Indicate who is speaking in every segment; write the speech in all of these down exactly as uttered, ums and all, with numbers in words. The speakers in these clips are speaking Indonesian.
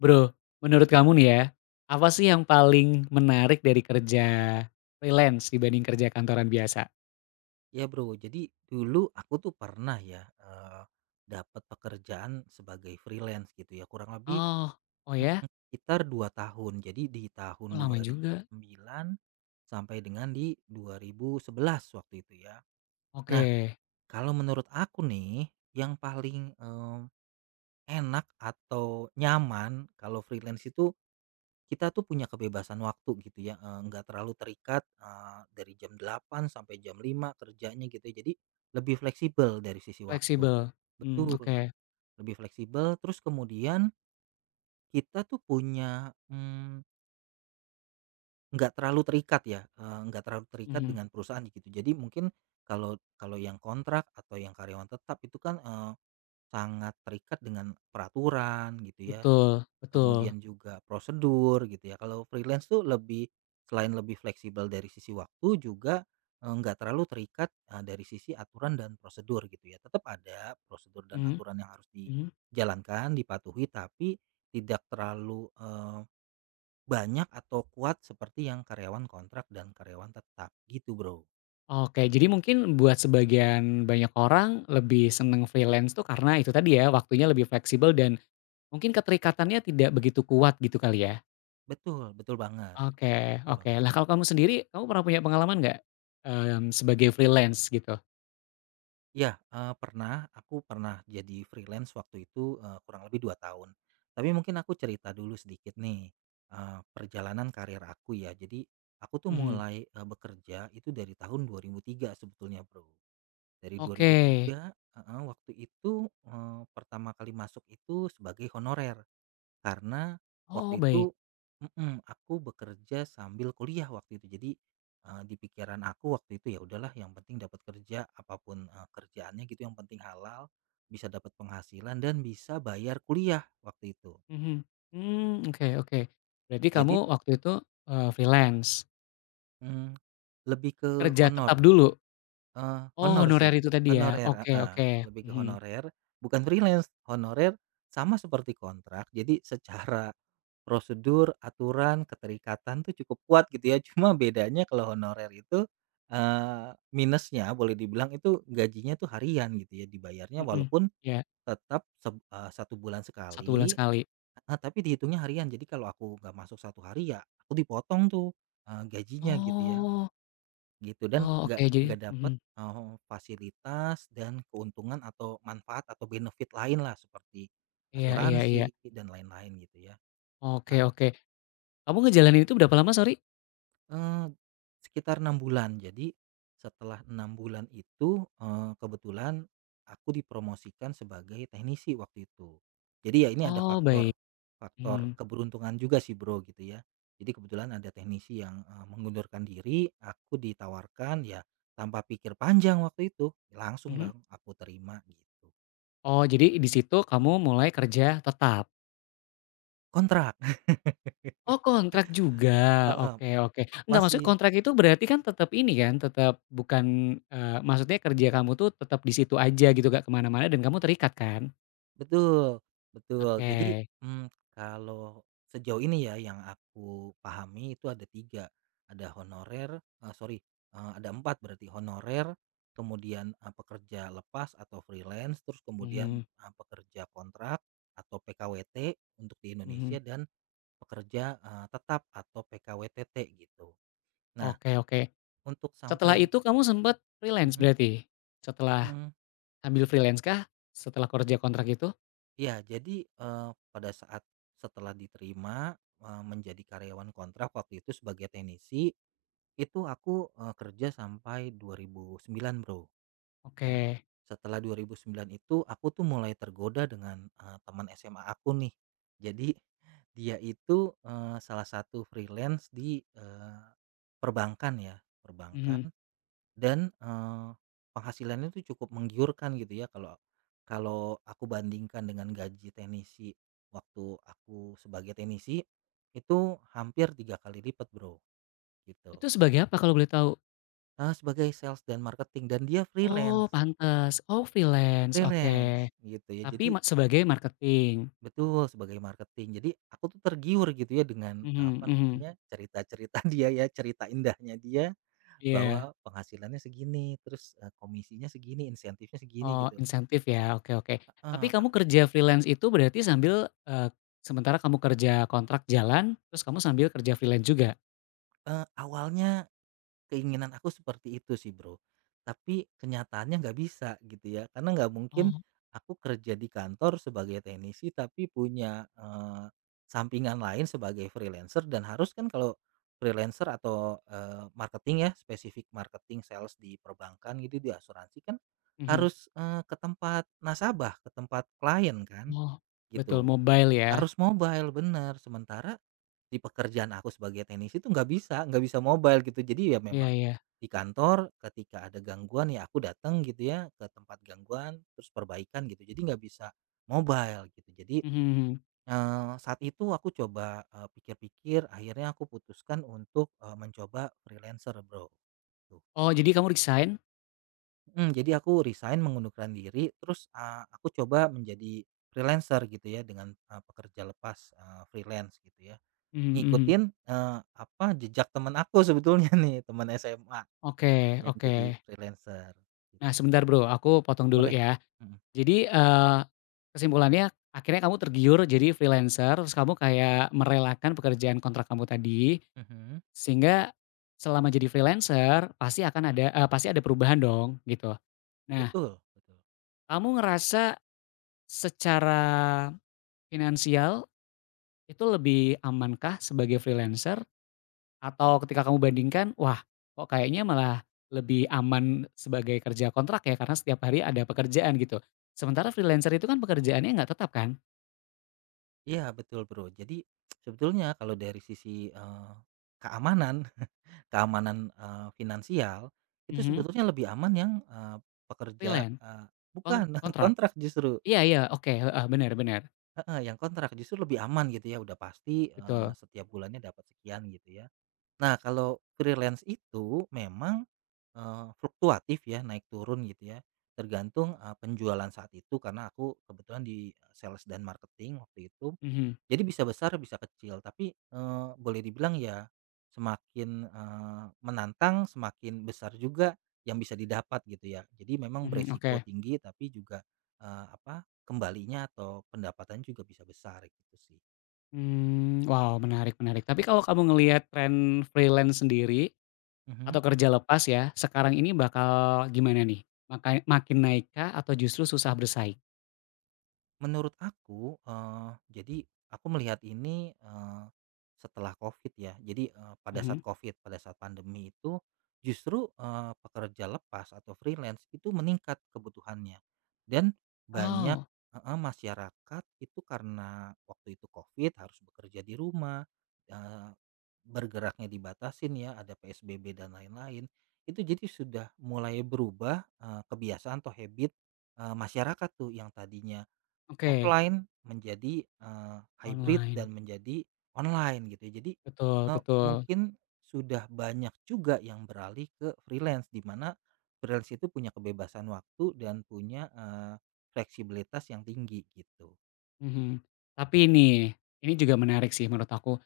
Speaker 1: Bro, menurut kamu nih ya, apa sih yang paling menarik dari kerja freelance dibanding kerja kantoran biasa?
Speaker 2: Ya, Bro, jadi dulu aku tuh pernah ya, eee, dapat pekerjaan sebagai freelance gitu ya, kurang lebih
Speaker 1: Oh, oh ya?
Speaker 2: Mhm. sekitar dua tahun. Jadi di tahun
Speaker 1: Oh lama juga.
Speaker 2: dua ribu sembilan sampai dengan di dua ribu sebelas waktu itu ya.
Speaker 1: Oke,
Speaker 2: Nah, kalau menurut aku nih, yang paling, eee, enak atau nyaman kalau freelance itu kita tuh punya kebebasan waktu gitu ya, eee, nggak terlalu terikat, eee, dari jam delapan sampai jam lima kerjanya gitu ya, jadi lebih fleksibel dari sisi waktu.
Speaker 1: fleksibel. Mmm,
Speaker 2: Betul,
Speaker 1: oke.
Speaker 2: lebih fleksibel terus kemudian kita tuh punya, mmm, nggak terlalu terikat ya, eee, nggak terlalu terikat
Speaker 1: Mhm,
Speaker 2: dengan perusahaan gitu. Jadi mungkin kalau kalau yang kontrak atau yang karyawan tetap itu kan, eee, sangat terikat dengan peraturan gitu ya.
Speaker 1: betul betul.
Speaker 2: Kemudian juga prosedur gitu ya. Kalau freelance tuh lebih selain lebih fleksibel dari sisi waktu juga eh, nggak terlalu terikat eh, dari sisi aturan dan prosedur gitu ya. Tetap ada prosedur dan
Speaker 1: Mhm
Speaker 2: aturan yang harus
Speaker 1: mhm.
Speaker 2: dijalankan, dipatuhi, tapi tidak terlalu eh, banyak atau kuat seperti yang karyawan kontrak dan karyawan tetap gitu, Bro.
Speaker 1: Oke, jadi mungkin buat sebagian banyak orang lebih seneng freelance tuh karena itu tadi ya, waktunya lebih fleksibel dan mungkin keterikatannya tidak begitu kuat gitu kali ya?
Speaker 2: Betul, betul banget.
Speaker 1: Oke
Speaker 2: Betul
Speaker 1: oke.
Speaker 2: banget.
Speaker 1: Lah kalau kamu sendiri, kamu pernah punya pengalaman nggak, mmm, sebagai freelance gitu?
Speaker 2: Ya, eee, pernah, aku pernah jadi freelance waktu itu, eee, kurang lebih dua tahun. Tapi mungkin aku cerita dulu sedikit nih, eee, perjalanan karir aku ya. Jadi aku tuh
Speaker 1: Mhm.
Speaker 2: mulai, eee, bekerja itu dari tahun dua ribu tiga sebetulnya, Bro. Dari
Speaker 1: Oke.
Speaker 2: dua ribu tiga heeh, waktu itu, eee, pertama kali masuk itu sebagai honorer. Karena
Speaker 1: Oh
Speaker 2: waktu
Speaker 1: baik.
Speaker 2: itu mhm, aku bekerja sambil kuliah waktu itu. Jadi, eee, di pikiran aku waktu itu, ya udahlah yang penting dapat kerja, apapun pun kerjaannya gitu, yang penting halal, bisa dapat penghasilan dan bisa bayar kuliah waktu itu.
Speaker 1: Mhm. Mmm, oke oke. Berarti kamu
Speaker 2: Jadi,
Speaker 1: waktu itu, eee, freelance,
Speaker 2: mmm, lebih ke
Speaker 1: kerja tetap
Speaker 2: honor,
Speaker 1: dulu?
Speaker 2: eee,
Speaker 1: Oh
Speaker 2: honor sih,
Speaker 1: honorer itu tadi ya?
Speaker 2: honorer
Speaker 1: Oke
Speaker 2: heeh,
Speaker 1: oke.
Speaker 2: lebih ke
Speaker 1: Mhm.
Speaker 2: honorer, bukan freelance, honorer sama seperti kontrak. Jadi secara prosedur, aturan, keterikatan tuh cukup kuat gitu ya. Cuma bedanya kalau honorer itu, eee, minusnya boleh dibilang itu gajinya tuh harian gitu ya, dibayarnya
Speaker 1: Mhm.
Speaker 2: walaupun
Speaker 1: Iya,
Speaker 2: tetap seb eee, satu bulan
Speaker 1: satu bulan
Speaker 2: sekali
Speaker 1: sekali.
Speaker 2: heeh, tapi dihitungnya harian. Jadi kalau aku nggak masuk satu hari ya aku dipotong tuh, eee, gajinya gitu ya,
Speaker 1: Oh.
Speaker 2: gitu. Dan
Speaker 1: Oh oke
Speaker 2: nggak
Speaker 1: jadi
Speaker 2: nggak
Speaker 1: mhm.
Speaker 2: dapet, eee, fasilitas dan keuntungan atau manfaat atau benefit lain lah seperti
Speaker 1: Iya iya
Speaker 2: asuransi
Speaker 1: iya.
Speaker 2: dan lain-lain gitu ya.
Speaker 1: Oke
Speaker 2: Nah,
Speaker 1: oke. Kamu ngejalanin itu berapa lama sorry?
Speaker 2: Eee, sekitar enam bulan. Jadi setelah enam bulan itu, eee, kebetulan aku dipromosikan sebagai teknisi waktu itu. Jadi ya ini ada
Speaker 1: Oh
Speaker 2: faktor
Speaker 1: baik.
Speaker 2: faktor
Speaker 1: Mhm.
Speaker 2: keberuntungan juga sih, Bro, gitu ya. Jadi kebetulan ada teknisi yang, eee, mengundurkan diri, aku ditawarkan ya, tanpa pikir panjang waktu itu, langsung
Speaker 1: Mhm.
Speaker 2: lah aku terima gitu.
Speaker 1: Oh, jadi di situ kamu mulai kerja tetap?
Speaker 2: Kontrak,
Speaker 1: Oh, kontrak juga,
Speaker 2: heeh,
Speaker 1: oke oke. Enggak, maksudnya
Speaker 2: masih
Speaker 1: kontrak itu berarti kan tetap ini kan, tetap bukan, eee, maksudnya kerja kamu tuh tetap di situ aja gitu, gak kemana-mana dan kamu terikat kan?
Speaker 2: betul betul. Jadi,
Speaker 1: Oke,
Speaker 2: mmm, kalau sejauh ini ya yang aku pahami itu ada tiga, ada honorer eee, sorry, eee, ada empat berarti honorer, kemudian, eee, pekerja lepas atau freelance, terus kemudian,
Speaker 1: mhm
Speaker 2: eee, pekerja kontrak atau P K W T untuk di
Speaker 1: mhm,
Speaker 2: Indonesia, dan pekerja, eee, tetap atau P K W T T gitu. Nah,
Speaker 1: oke oke.
Speaker 2: untuk
Speaker 1: Setelah
Speaker 2: sampai
Speaker 1: itu kamu sempat freelance
Speaker 2: mhm,
Speaker 1: berarti? Setelah
Speaker 2: mmm.
Speaker 1: ambil freelance kah? Setelah kerja kontrak itu?
Speaker 2: Iya, jadi, eee, pada saat setelah diterima, eee, menjadi karyawan kontrak waktu itu sebagai teknisi, itu aku, eee, kerja sampai dua ribu sembilan, Bro, ya.
Speaker 1: Oke,
Speaker 2: Setelah dua ribu sembilan itu aku tuh mulai tergoda dengan, eee, teman S M A aku nih. Jadi dia itu, eee, salah satu freelance di, eee, perbankan ya, perbankan.
Speaker 1: mhm.
Speaker 2: Dan, eee, penghasilannya itu cukup menggiurkan gitu ya, kalau kalau aku bandingkan dengan gaji teknisi waktu aku sebagai teknisi, itu hampir tiga kali lipat, Bro, gitu.
Speaker 1: Itu sebagai apa kalau boleh tahu?
Speaker 2: Eee, sebagai sales dan marketing, dan dia Mhm. freelance,
Speaker 1: Oh, pantas. Oh, freelance, oke.
Speaker 2: freelance gitu ya.
Speaker 1: Tapi
Speaker 2: Jadi
Speaker 1: ma sebagai marketing?
Speaker 2: betul sebagai marketing. Jadi aku tuh tergiur gitu ya dengan,
Speaker 1: Mhm
Speaker 2: apa
Speaker 1: mhm,
Speaker 2: namanya, cerita-cerita dia ya, cerita indahnya dia
Speaker 1: iya.
Speaker 2: bahwa penghasilannya segini, terus, eee, komisinya segini, insentifnya segini
Speaker 1: Oh,
Speaker 2: gitu.
Speaker 1: insentif ya, oke oke. Tapi kamu kerja freelance itu berarti sambil, eee, sementara kamu kerja kontrak jalan, terus kamu sambil kerja freelance juga?
Speaker 2: Eee, awalnya keinginan aku seperti itu sih, Bro. Tapi kenyataannya nggak bisa gitu ya, karena nggak mungkin
Speaker 1: Oh,
Speaker 2: aku kerja di kantor sebagai teknisi tapi punya, eee, sampingan lain sebagai freelancer, dan harus kan kalau freelancer atau, eee, marketing ya, spesifik marketing, sales di perbankan gitu, di asuransi kan
Speaker 1: mhm.
Speaker 2: harus, eee, ke tempat nasabah, ke tempat klien kan,
Speaker 1: Oh, betul,
Speaker 2: gitu.
Speaker 1: mobile ya?
Speaker 2: Harus mobile, bener. Sementara di pekerjaan aku sebagai teknisi itu nggak bisa nggak bisa mobile gitu. Jadi ya
Speaker 1: Iya
Speaker 2: memang
Speaker 1: iya.
Speaker 2: di kantor ketika ada gangguan ya aku datang gitu ya ke tempat gangguan terus perbaikan gitu. Jadi nggak bisa mobile gitu. Jadi
Speaker 1: Mhm mhm.
Speaker 2: eh, saat itu aku coba eh, pikir-pikir, akhirnya aku putuskan untuk eh, mencoba freelancer, Bro. Tuh.
Speaker 1: Oh, jadi kamu resign?
Speaker 2: Mm, jadi aku resign mengundurkan diri, terus ah, aku coba menjadi freelancer gitu ya dengan ah, pekerja lepas, ah, freelance gitu ya.
Speaker 1: Mhm mhm.
Speaker 2: Ngikutin, eee, apa, jejak teman aku sebetulnya nih, temen S M A
Speaker 1: Oke
Speaker 2: yang
Speaker 1: oke.
Speaker 2: jadi freelancer,
Speaker 1: Nah,
Speaker 2: gitu.
Speaker 1: sebentar Bro, aku potong dulu
Speaker 2: Boleh?
Speaker 1: ya.
Speaker 2: Mhm,
Speaker 1: Jadi, eee, kesimpulannya akhirnya kamu tergiur jadi freelancer, terus kamu kayak merelakan pekerjaan kontrak kamu tadi.
Speaker 2: mhm,
Speaker 1: Sehingga selama jadi freelancer pasti akan ada eee, pasti ada perubahan dong gitu. Nah,
Speaker 2: betul betul.
Speaker 1: kamu ngerasa secara finansial itu lebih amankah sebagai freelancer atau ketika kamu bandingkan, wah kok kayaknya malah lebih aman sebagai kerja kontrak ya karena setiap hari ada pekerjaan gitu. Sementara freelancer itu kan pekerjaannya nggak tetap kan?
Speaker 2: Iya, betul, Bro. Jadi sebetulnya kalau dari sisi, eee, keamanan keamanan, eee, finansial, itu
Speaker 1: Mhm,
Speaker 2: sebetulnya lebih aman yang, eee, pekerja,
Speaker 1: freelance,
Speaker 2: eee
Speaker 1: kon
Speaker 2: bukan,
Speaker 1: kontrak.
Speaker 2: kontrak justru.
Speaker 1: Iya iya, oke, heeh, bener bener,
Speaker 2: Heeh, yang kontrak justru lebih aman gitu ya, udah pasti, eee,
Speaker 1: betul.
Speaker 2: setiap bulannya dapat sekian gitu ya. Nah, kalau freelance itu memang, eee, fluktuatif ya, naik turun gitu ya, tergantung, eee, penjualan saat itu karena aku kebetulan di eh, sales dan marketing waktu itu.
Speaker 1: Mhm,
Speaker 2: Jadi bisa besar bisa kecil, tapi, eee, boleh dibilang ya semakin, eee, menantang semakin besar juga yang bisa didapat gitu ya. Jadi memang
Speaker 1: mhm,
Speaker 2: beresiko
Speaker 1: oke.
Speaker 2: tinggi, tapi juga, eee, apa, kembalinya atau pendapatan juga bisa besar gitu sih.
Speaker 1: Mmm, wow, menarik menarik. Tapi kalau kamu ngelihat tren freelance sendiri atau
Speaker 2: Mhm.
Speaker 1: kerja lepas ya, sekarang ini bakal gimana nih? Maka makin naik kah atau justru susah bersaing?
Speaker 2: Menurut aku, eee, jadi aku melihat ini, eee, setelah Covid ya. Jadi, eee, pada
Speaker 1: Mhm.
Speaker 2: saat Covid, pada saat pandemi itu justru, eee, pekerja lepas atau freelance itu meningkat kebutuhannya, dan banyak
Speaker 1: Oh,
Speaker 2: heeh, masyarakat itu karena waktu itu Covid harus bekerja di rumah, eee, bergeraknya dibatasin ya, ada P S B B dan lain-lain. Itu jadi sudah mulai berubah, eee, kebiasaan atau habit, eee, masyarakat tuh yang tadinya
Speaker 1: oke,
Speaker 2: offline menjadi, eee, hybrid
Speaker 1: online.
Speaker 2: dan menjadi online gitu ya. Jadi,
Speaker 1: Betul
Speaker 2: eee,
Speaker 1: betul,
Speaker 2: mungkin sudah banyak juga yang beralih ke freelance, di mana freelance itu punya kebebasan waktu dan punya, eee, fleksibilitas yang tinggi gitu.
Speaker 1: mhm. Tapi nih, ini juga menarik sih menurut aku.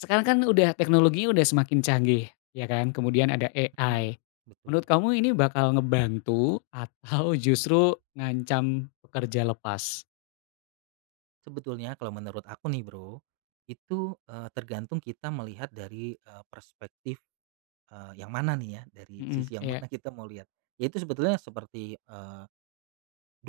Speaker 1: Sekarang kan udah teknologinya udah semakin canggih, ya kan? Kemudian ada
Speaker 2: Mhm,
Speaker 1: A I.
Speaker 2: betul.
Speaker 1: Menurut kamu ini bakal ngebantu atau justru ngancam pekerja lepas?
Speaker 2: Sebetulnya kalau menurut aku nih, Bro, itu, eee, tergantung kita melihat dari, eee, perspektif, eee, yang mana nih ya, dari
Speaker 1: Mhm,
Speaker 2: sisi yang
Speaker 1: iya.
Speaker 2: mana kita mau lihat. Ya itu sebetulnya seperti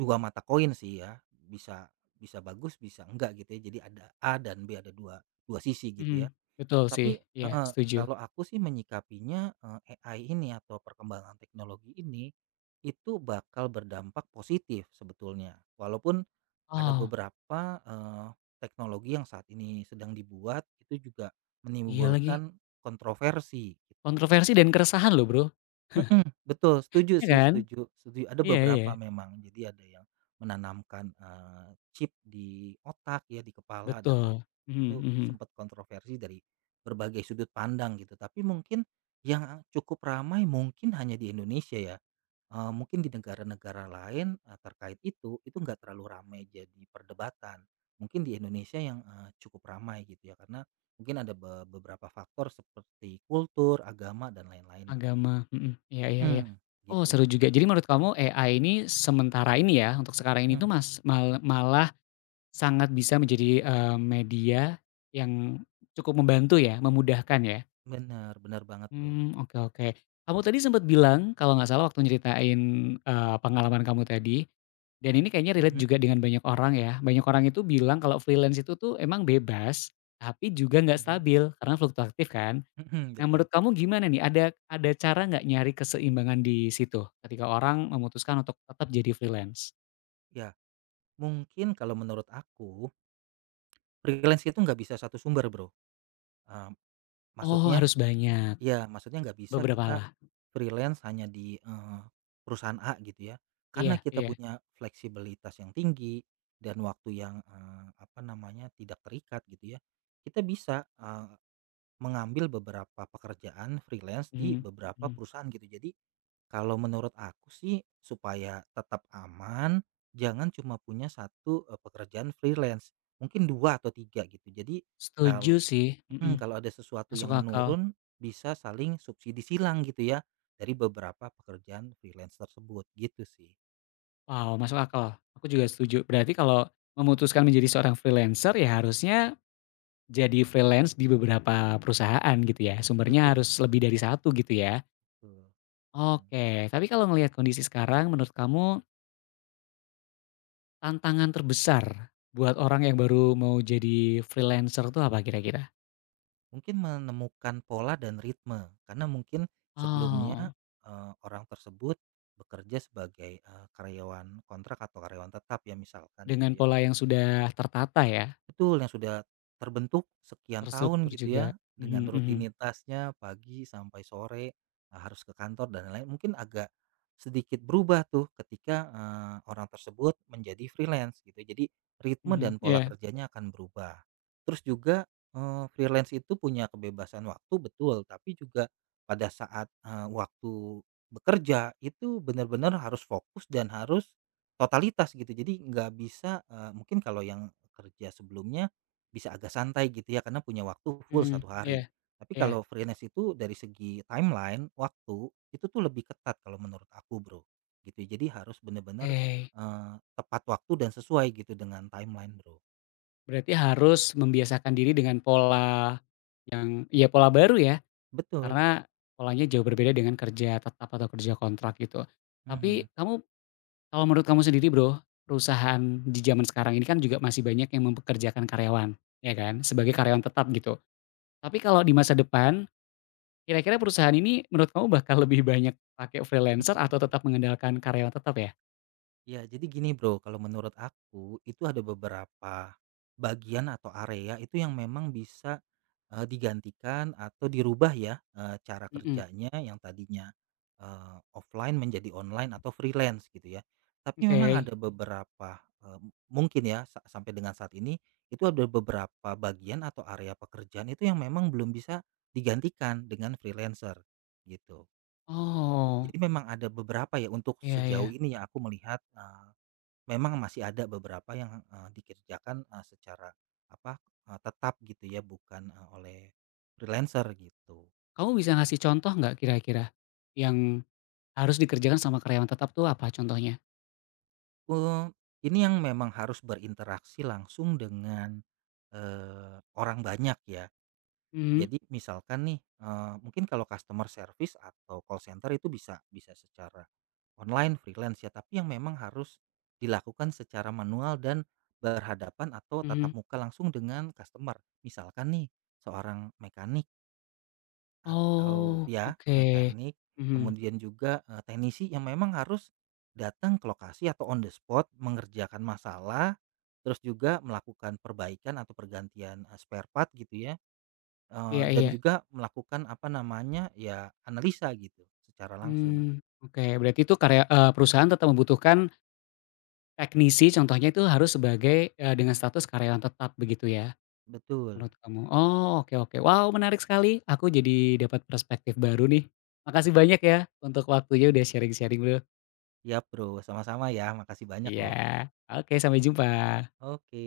Speaker 2: dua mata koin sih ya, bisa bisa bagus bisa enggak gitu ya. Jadi ada A dan B, ada dua dua sisi
Speaker 1: Mhm,
Speaker 2: gitu ya.
Speaker 1: betul sih,
Speaker 2: Tapi
Speaker 1: iya
Speaker 2: heeh,
Speaker 1: setuju.
Speaker 2: kalau aku sih menyikapinya, eee, A I ini atau perkembangan teknologi ini, itu bakal berdampak positif sebetulnya. Walaupun ada
Speaker 1: Oh,
Speaker 2: beberapa, eee, teknologi yang saat ini sedang dibuat, itu juga
Speaker 1: iya lagi,
Speaker 2: menimbulkan kontroversi gitu.
Speaker 1: kontroversi dan keresahan loh Bro,
Speaker 2: Mhm, betul setuju
Speaker 1: iya
Speaker 2: sih,
Speaker 1: kan?
Speaker 2: setuju, setuju. Ada
Speaker 1: Iya iya,
Speaker 2: beberapa memang, jadi ada yang menanamkan, eee, chip di otak ya, di kepala dan lain,
Speaker 1: betul, mhm
Speaker 2: itu
Speaker 1: mhm,
Speaker 2: sempat kontroversi dari berbagai sudut pandang gitu. Tapi mungkin yang cukup ramai mungkin hanya di Indonesia ya, eee, mungkin di negara-negara lain, eee, terkait itu, itu nggak terlalu ramai jadi perdebatan. Mungkin di Indonesia yang, eee, cukup ramai gitu ya, karena mungkin ada be beberapa faktor seperti kultur, agama, dan lain-lain gitu ya.
Speaker 1: agama, mhm, iya iya iya.
Speaker 2: Mhm.
Speaker 1: Oh
Speaker 2: Gitu
Speaker 1: seru
Speaker 2: sih.
Speaker 1: juga, jadi menurut kamu A I ini sementara ini ya, untuk sekarang ini
Speaker 2: Mhm.
Speaker 1: tuh mas mal malah sangat bisa menjadi, eee, media yang cukup membantu ya, memudahkan ya?
Speaker 2: Benar, bener banget, Bro.
Speaker 1: Hmm oke oke. Kamu tadi sempat bilang kalau nggak salah waktu nyeritain, eee, pengalaman kamu tadi, dan ini kayaknya relate
Speaker 2: Mhm,
Speaker 1: juga dengan banyak orang ya. Banyak orang itu bilang kalau freelance itu tuh emang bebas, tapi juga nggak
Speaker 2: mhm,
Speaker 1: stabil karena fluktuatif kan.
Speaker 2: mhm,
Speaker 1: Nah
Speaker 2: betul.
Speaker 1: menurut kamu gimana nih, ada ada cara nggak nyari keseimbangan di situ ketika orang memutuskan untuk tetap jadi freelance?
Speaker 2: Ya, mungkin kalau menurut aku, freelance itu nggak bisa satu sumber, Bro. Eee,
Speaker 1: Oh
Speaker 2: Maksudnya
Speaker 1: harus banyak,
Speaker 2: ya maksudnya nggak bisa
Speaker 1: beberapa
Speaker 2: kita
Speaker 1: lah.
Speaker 2: freelance hanya di, eee, perusahaan A gitu ya. Karena
Speaker 1: Iya
Speaker 2: kita
Speaker 1: iya.
Speaker 2: punya fleksibilitas yang tinggi dan waktu yang, eee, apa namanya, tidak terikat gitu ya. Kita bisa, eee, mengambil beberapa pekerjaan freelance di
Speaker 1: Mhm
Speaker 2: beberapa
Speaker 1: mhm.
Speaker 2: perusahaan gitu. Jadi kalau menurut aku sih supaya tetap aman, jangan cuma punya satu eee, pekerjaan freelance, mungkin dua atau tiga gitu. Jadi
Speaker 1: Setuju
Speaker 2: kalau
Speaker 1: sih, mhm,
Speaker 2: kalau ada sesuatu
Speaker 1: masuk
Speaker 2: yang
Speaker 1: akal.
Speaker 2: menurun bisa saling subsidi silang gitu ya, dari beberapa pekerjaan freelance tersebut, gitu sih.
Speaker 1: Wow, masuk akal. Aku juga setuju. Berarti kalau memutuskan menjadi seorang freelancer ya harusnya jadi freelance di beberapa perusahaan gitu ya. Sumbernya harus
Speaker 2: Betul
Speaker 1: lebih dari satu gitu ya.
Speaker 2: betul, mhm.
Speaker 1: Oke, tapi kalau ngelihat kondisi sekarang menurut kamu tantangan terbesar buat orang yang baru mau jadi freelancer tuh apa kira-kira?
Speaker 2: Mungkin menemukan pola dan ritme, karena mungkin sebelumnya,
Speaker 1: Oh,
Speaker 2: eee, orang tersebut bekerja sebagai, eee, karyawan kontrak atau karyawan tetap ya misalkan
Speaker 1: dengan
Speaker 2: gitu ya.
Speaker 1: pola yang sudah tertata ya,
Speaker 2: Betul, yang sudah terbentuk sekian tahun
Speaker 1: terstruktur
Speaker 2: gitu
Speaker 1: juga.
Speaker 2: ya, dengan
Speaker 1: Mhm mhm,
Speaker 2: rutinitasnya pagi sampai sore, eee, harus ke kantor dan lain-lain, mungkin agak sedikit berubah tuh ketika, eee, orang tersebut menjadi freelance gitu. Jadi ritme
Speaker 1: mhm,
Speaker 2: dan pola
Speaker 1: iya,
Speaker 2: kerjanya akan berubah. Terus juga, eee, freelance itu punya kebebasan waktu betul, tapi juga pada saat, eee, waktu bekerja itu benar-benar harus fokus dan harus totalitas gitu, jadi nggak bisa, eee, mungkin kalau yang kerja sebelumnya bisa agak santai gitu ya karena punya waktu full
Speaker 1: mhm,
Speaker 2: satu
Speaker 1: iya,
Speaker 2: hari. Tapi
Speaker 1: iya,
Speaker 2: kalau freelance itu dari segi timeline, waktu, itu tuh lebih ketat kalau menurut aku, Bro, gitu. Jadi harus bener-bener,
Speaker 1: oke.
Speaker 2: eee, tepat waktu dan sesuai gitu dengan timeline, Bro.
Speaker 1: Berarti harus membiasakan diri dengan pola yang ya pola baru ya,
Speaker 2: Betul,
Speaker 1: karena polanya jauh berbeda dengan kerja tetap atau kerja kontrak gitu.
Speaker 2: mhm.
Speaker 1: Tapi kamu kalau menurut kamu sendiri Bro, perusahaan di zaman sekarang ini kan juga masih banyak yang mempekerjakan karyawan, ya kan? Sebagai karyawan tetap gitu. Tapi kalau di masa depan, kira-kira perusahaan ini menurut kamu bakal lebih banyak pakai freelancer atau tetap mengandalkan karyawan tetap ya?
Speaker 2: Ya, jadi gini, Bro, kalau menurut aku itu ada beberapa bagian atau area itu yang memang bisa, eee, digantikan atau dirubah ya, eee, cara
Speaker 1: Mhm,
Speaker 2: kerjanya yang tadinya, eee, offline menjadi online atau freelance gitu ya. Tapi memang
Speaker 1: oke.
Speaker 2: ada beberapa, eee, mungkin ya sa sampai dengan saat ini itu ada beberapa bagian atau area pekerjaan itu yang memang belum bisa digantikan dengan freelancer gitu.
Speaker 1: Oh,
Speaker 2: Jadi memang ada beberapa ya untuk
Speaker 1: iya iya.
Speaker 2: sejauh ini yang aku melihat, memang masih ada beberapa yang, eee, dikerjakan, eee, secara apa, eee, tetap gitu ya, bukan, eee, oleh freelancer gitu.
Speaker 1: Kamu bisa ngasih contoh nggak kira-kira? Yang harus dikerjakan sama karyawan tetap tuh apa contohnya?
Speaker 2: Eee, ini yang memang harus berinteraksi langsung dengan, eee, orang banyak ya.
Speaker 1: Mhm
Speaker 2: Jadi misalkan nih, eee, mungkin kalau customer service atau call center itu bisa bisa secara online freelance ya, tapi yang memang harus dilakukan secara manual dan berhadapan atau tatap
Speaker 1: mhm.
Speaker 2: muka langsung dengan customer. Misalkan nih, seorang mekanik, atau
Speaker 1: Oh,
Speaker 2: ya
Speaker 1: oke.
Speaker 2: mekanik,
Speaker 1: Mhm.
Speaker 2: kemudian juga, eee, teknisi yang memang harus datang ke lokasi atau on the spot mengerjakan masalah, terus juga melakukan perbaikan atau pergantian, eee, spare part gitu ya, eee,
Speaker 1: Iya
Speaker 2: dan
Speaker 1: iya.
Speaker 2: juga melakukan apa namanya, ya analisa gitu secara langsung.
Speaker 1: Mmm, oke. Berarti itu karya eee, perusahaan tetap membutuhkan teknisi contohnya itu harus sebagai, eee, dengan status karyawan tetap begitu ya,
Speaker 2: Betul.
Speaker 1: menurut kamu? Oh, oke oke. Wow, menarik sekali. Aku jadi dapat perspektif baru nih. Makasih banyak ya untuk waktunya udah sharing-sharing loh.
Speaker 2: Ya, Bro, sama-sama ya, makasih banyak
Speaker 1: Iya.
Speaker 2: loh.
Speaker 1: Oke, sampai jumpa.
Speaker 2: Oke.